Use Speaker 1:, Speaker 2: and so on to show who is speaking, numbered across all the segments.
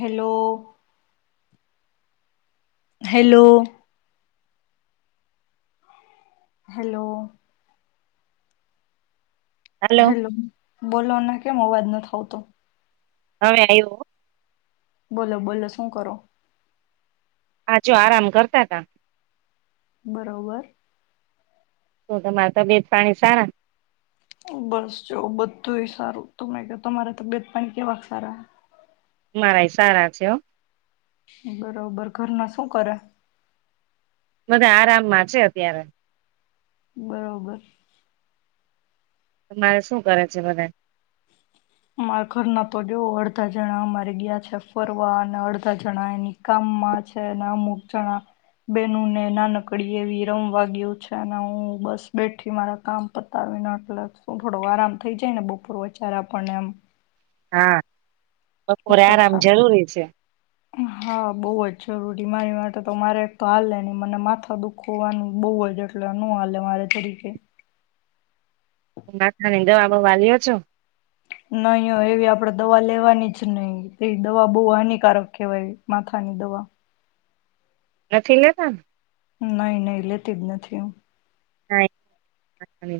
Speaker 1: Hello. Hello. Hello.
Speaker 2: Hello
Speaker 1: hello બોલો ના. કેમ અવાજ નથી આવતો.
Speaker 2: હવે આવ્યું.
Speaker 1: બોલો બોલો શું કરો.
Speaker 2: આ જો આરામ કરતા હતા.
Speaker 1: બરોબર.
Speaker 2: શું તમારા તબિયત પાણી સારા?
Speaker 1: બસ જો બધું એ સારું તને ક તમારા તબિયત પાણી કેવા સારા.
Speaker 2: મારા સારા છે.
Speaker 1: બરોબર ઘરમાં શું કરે?
Speaker 2: બધા આરામમાં છે અત્યારે.
Speaker 1: બરોબર.
Speaker 2: મારે શું કરે છે મને.
Speaker 1: મારાં ઘરના તો જોવ અડધા જણા અમારે ગયા છે ફરવા અને અડધા જણા એની કામમાં છે ને અમુક જણા બેનુંને નાનકડી એવી રમવા ગય્યું છે ને હું બસ બેઠી મારા કામ પતાવીને એટલે શું થોડો આરામ થઈ જાય ને બપોર વચાર આપ પણને એમ.
Speaker 2: હા.
Speaker 1: એ
Speaker 2: બપોરે
Speaker 1: તો
Speaker 2: આરામ
Speaker 1: થા
Speaker 2: જરૂરી છે
Speaker 1: હા બહુ જ જરૂરી. બીમારી માટે તો મારે તો હાલે નહી મને માથા દુખવવાનું બહુ હોય એટલે નો હાલે મારે જરીકે.
Speaker 2: માથાનીને દવા બવા લ્યો છો?
Speaker 1: નહી હો એવી આપણેે દવા લેવાની જ નહી એ દવા બહુ હાનિકારક કહેવાય માથાની દવા.
Speaker 2: નથી લેતા ને?
Speaker 1: નહી નહી લેતી જ નથી હું.
Speaker 2: ના.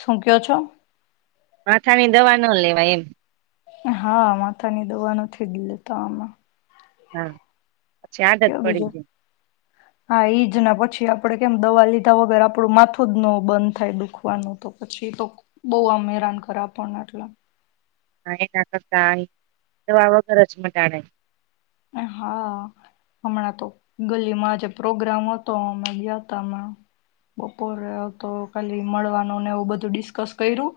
Speaker 1: શું કયો છો?
Speaker 2: માથાની દવા ન લેવાય એમ.
Speaker 1: હા માથાની દવા નથી જ લેતા અમે.
Speaker 2: હા. આદત પડી
Speaker 1: બીજો
Speaker 2: જાય.
Speaker 1: હા ઈ જને પછી આપડે કેમ દવા લીધા વગર આપણું માથું જ ન બંધ થાય દુખવાનું તો પછી એ તો બહુ આમ હેરાન કરે આપણને એટલે.
Speaker 2: હ [unintelligible]
Speaker 1: હા, હમણાં તો ગલીમાં આજે પ્રોગ્રામ હતો, અમે ગયાતા હમણાં, બપોરે તો ખાલી મળવાનુંને એવું બધું ડિસ્કસ કર્યું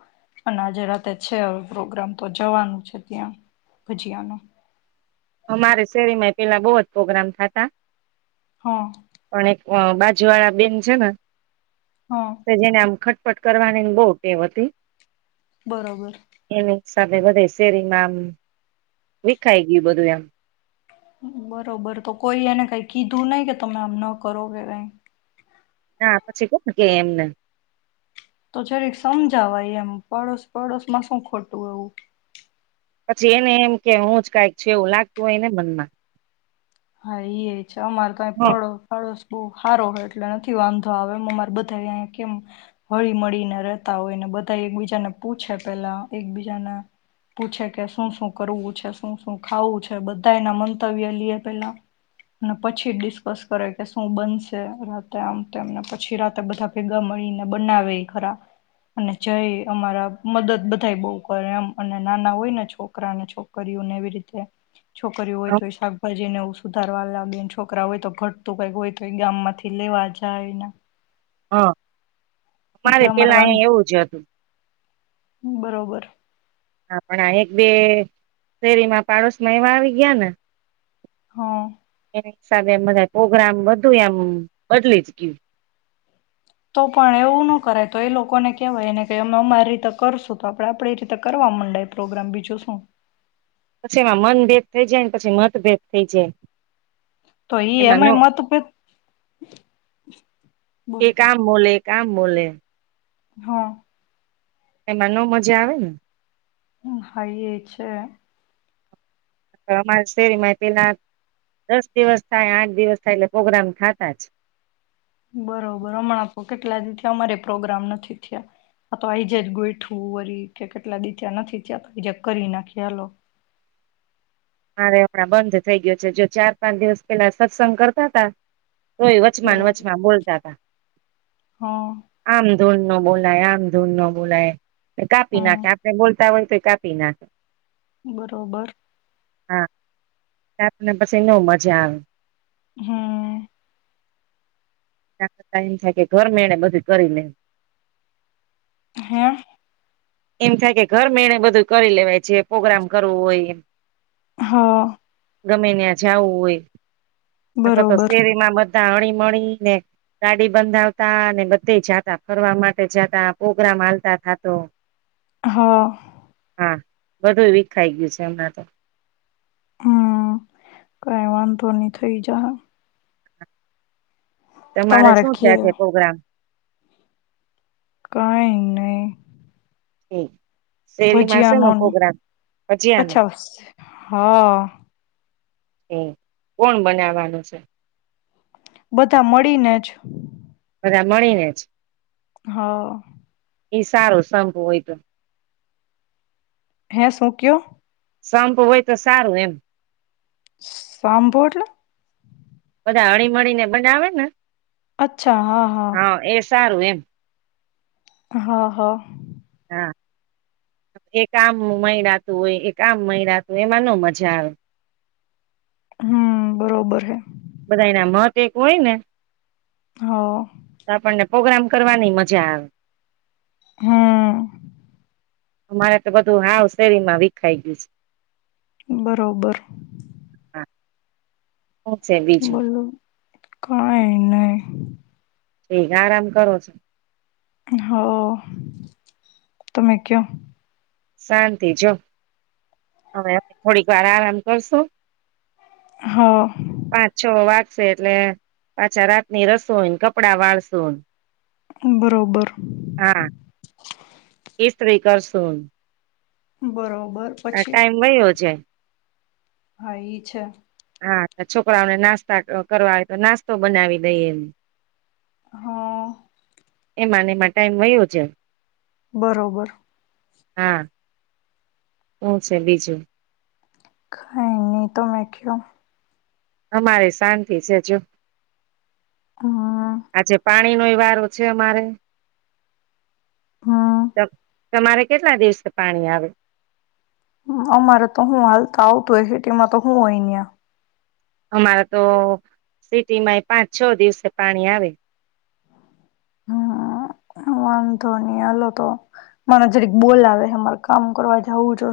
Speaker 1: અને આજે રાતે છે પ્રોગ્રામ તો જવાનું છે ત્યાં ભજીયાનું.
Speaker 2: અમારે શેરી માંય પહેલાં બહુ જ પ્રોગ્રામ થતા
Speaker 1: હા!
Speaker 2: આ બાજુવાળા બેન છે ને
Speaker 1: હા
Speaker 2: [unintelligible] પટ કરવાની બહુ ટેવ હતી.
Speaker 1: બરોબર!
Speaker 2: એની સાથે બધે શેરીમાં આમ વિખાઈ ગયું બધું, એમ. [inaudible]
Speaker 1: બરોબર! તો કોઈ એને કઈ કીધું નહી, કે તમે આમ ન કરો કે કઈ.
Speaker 2: ના, પછી કોણ કેય એમને?
Speaker 1: તો જરીક સમજાવાય એમ. પડોશ પડોશ માં શું ખોટું એવું?
Speaker 2: પછી એને એમ કે, હું જ કંઈક છે. એવું લાગતું હોય ને મનમાં. હ
Speaker 1: [unintelligible] બહુ સારો હોય. એટલે નથી વાંધો આવે એમ અમારે બધા અહીયા કેમ હળી મળીને રહેતા હોય. ને બધા એકબીજાને પૂછે પેલા એકબીજાને પૂછે કે, શું શું કરવું છે? શું શું ખાવું છે? બધા એના મંતવ્ય લીએ. પહેલાં અને પછી ડિસ્કસ કરે કે, શું બનશે રાતે? આમ તેમ ને પછી રાતે બધા ભેગા મળીને બનાવેઈ ખરા. અને જઈ અમારા મદદ બધા બહુ કરે. એમ અને નાના હોય ને છોકરા અને છોકરીઓને એવી રીતે. છોકરીઓ હોય તે સા જેને એવું સુધારવા લાગે ને છોકરા હોય તો ઘટતું કઈક હોય તો એ ગામ માંથી લેવા જાયને.
Speaker 2: હા!
Speaker 1: એટલે
Speaker 2: અમારે પહેલાં
Speaker 1: વાંધ
Speaker 2: અહીંયા એવું જ હતું.
Speaker 1: બરોબર!
Speaker 2: હા પણ, એક બે શેરીમાં પાડોશ માં એવા આવી ગયા ને.
Speaker 1: હા!
Speaker 2: હિસાબે એમ બધા પ્રોગ્રામ, બધું એમ બદલી જ ગયું!
Speaker 1: તો પણ, એવું ન કરાય તો એ લોકોને કેહેવાય. એને કે અમે અમારી રીતે કરશું. તો આપડે આપડી રીતે કરવા મનડ્ય પ્રોગ્રામ, બીજું શું?
Speaker 2: પછી એમાં મનભેદ થઇ જાય, પછી મતભેદ થઈ જાય.
Speaker 1: તો એઈ
Speaker 2: એમાં ન
Speaker 1: એમાંય મતભેદ. બોલો
Speaker 2: કામ બોલે.
Speaker 1: હા!
Speaker 2: એમાં નો મજા આવે ને.
Speaker 1: હું હાઈ એ છે.
Speaker 2: અમારા શેરીમાં પેલા દસ દિવસ થાય, આઠ દિવસ થાય. એટલે પ્રગ્રામ થાતા જ.
Speaker 1: બરોબર હમણાં તો કેટલા દી થી અમારે પ્રોગ્રામ નથી થયા. આ તો આઈજે જ ગોઈઠવું. વળી કે કેટલા દીથી ત્યાં નથી થયા. તો આજ કરી નાખી હાલો
Speaker 2: મારે હમણાં બંધ થઈ ગયો છે. જો ચાર પાંચ દિવસ પહેલાં સત્સંગ કરતા હતા. તોય વચમાં
Speaker 1: બરોબર
Speaker 2: વચમાં બોલતા હતા.
Speaker 1: હા
Speaker 2: આમ ધૂન નો બોલાય. આમ ધૂન નો બોલાય. નઈ કાપી
Speaker 1: હમ
Speaker 2: નાખે આપડે બોલ [unintelligible] કાપી નાખે.
Speaker 1: બરોબર.
Speaker 2: હા તે અપને પછી નો મજા આવે.
Speaker 1: હમ્મ
Speaker 2: એના કરતા એમ થાય કે ઘર મેળ બધું કરી લેવું
Speaker 1: હે.
Speaker 2: એમ થાય કે ઘર મેળે બધું કરી લેવાય છે પ્રગ્રામ કરવું હોય.
Speaker 1: હા.
Speaker 2: ગમે ત્યાં જવું હોય. નકર તો
Speaker 1: બરોબર
Speaker 2: શેરી માં બધા. બધા હળીમીને ગાડી બંધાવતા અને બધે જાતા ફરવા માટે જાતા પ્રગ્રામ હાલતા થાતો
Speaker 1: હા.
Speaker 2: હા બધું વિીખાઈ ગયું છે હમણાં તો.
Speaker 1: હમ કઈ વાંધો નહી થઇ જાહે.
Speaker 2: તમારે શું છે આજે પ્રોગ્રામ?
Speaker 1: કઈ નહી.
Speaker 2: ઠેક. શેરીમાં
Speaker 1: ભજીયા
Speaker 2: સેનો
Speaker 1: નો ને
Speaker 2: પ્રોગ્રામ ભજીયાનો?
Speaker 1: અચ્છા હા.
Speaker 2: હમ કોણ બનાવાનું છે.
Speaker 1: બધા મળીને જ
Speaker 2: બધા મળી ને જ
Speaker 1: હા.
Speaker 2: એ સારો સંંભું હોય તો.
Speaker 1: હે શું કયો?
Speaker 2: સંપ હોય તો સારું એમ.
Speaker 1: સાંભો એટલે?
Speaker 2: બધા હળી મળળી ને બનાવે ને.
Speaker 1: અચ્છા હા હા.
Speaker 2: હ [unintelligible]
Speaker 1: હા હા.
Speaker 2: હા. એક આમ મયરાતું હોય એક આમ મય રાતું હોય એમાં ન મજા આવે.
Speaker 1: હમ બરોબર હે.
Speaker 2: બધાયના મત એક હોય ને.
Speaker 1: હ.
Speaker 2: પ્રગ્રામ કરવાની મજા આવે.
Speaker 1: હમ.
Speaker 2: અમારે તો બધું હાવ શેરીમાં વિખાઈ ગયું છે.
Speaker 1: બરોબર.
Speaker 2: હ છે બીજું.
Speaker 1: બોલો કઈ નહી.
Speaker 2: ઠીક આરામ કરો છો.
Speaker 1: હ તમે ક.
Speaker 2: શાંતિ જો હવે થોડીક વાર આરામ કરશું.
Speaker 1: હા.
Speaker 2: છે એટલે પાછા રાતની રસોઈ ને કપડા વાળસો.
Speaker 1: બરોબર.
Speaker 2: ત્રી કરશું.
Speaker 1: બરોબર
Speaker 2: આ
Speaker 1: પછી
Speaker 2: ટાઈમ વયયો જાય.
Speaker 1: હા, એઈ છે.
Speaker 2: હા, છોકરાઓને નાસ્તા ક-કરવાય તો નાસ્તો બનાવી દઈ એમ.
Speaker 1: હા.
Speaker 2: એમાંને એમાં ટાઈમ વયો છે.
Speaker 1: બરોબર.
Speaker 2: હા. હું છે બીજું?
Speaker 1: ખા નહીં તો નાખ્યું.
Speaker 2: અમારે શાંતિ છે જો.
Speaker 1: હા.
Speaker 2: ણી નો વારો છે અમારે.
Speaker 1: હમ
Speaker 2: પર તમારે કેટલા દિવસે પાણી આવે?
Speaker 1: અમારે તો હું હાલ તો આવતું હોય હેટલે માં તો હું હહિયા.
Speaker 2: અમારા તો સિટીમાં એ પાંચ છ દિવસે પાણી આવે.
Speaker 1: હમ વાંધો નહી. હાલો તો. મને જરીક બોલાવે હ. મારે કામ કરવા જવું જો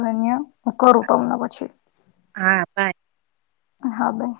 Speaker 1: હું કરું તમને પછી.
Speaker 2: હા, બાય.
Speaker 1: એ હા બા.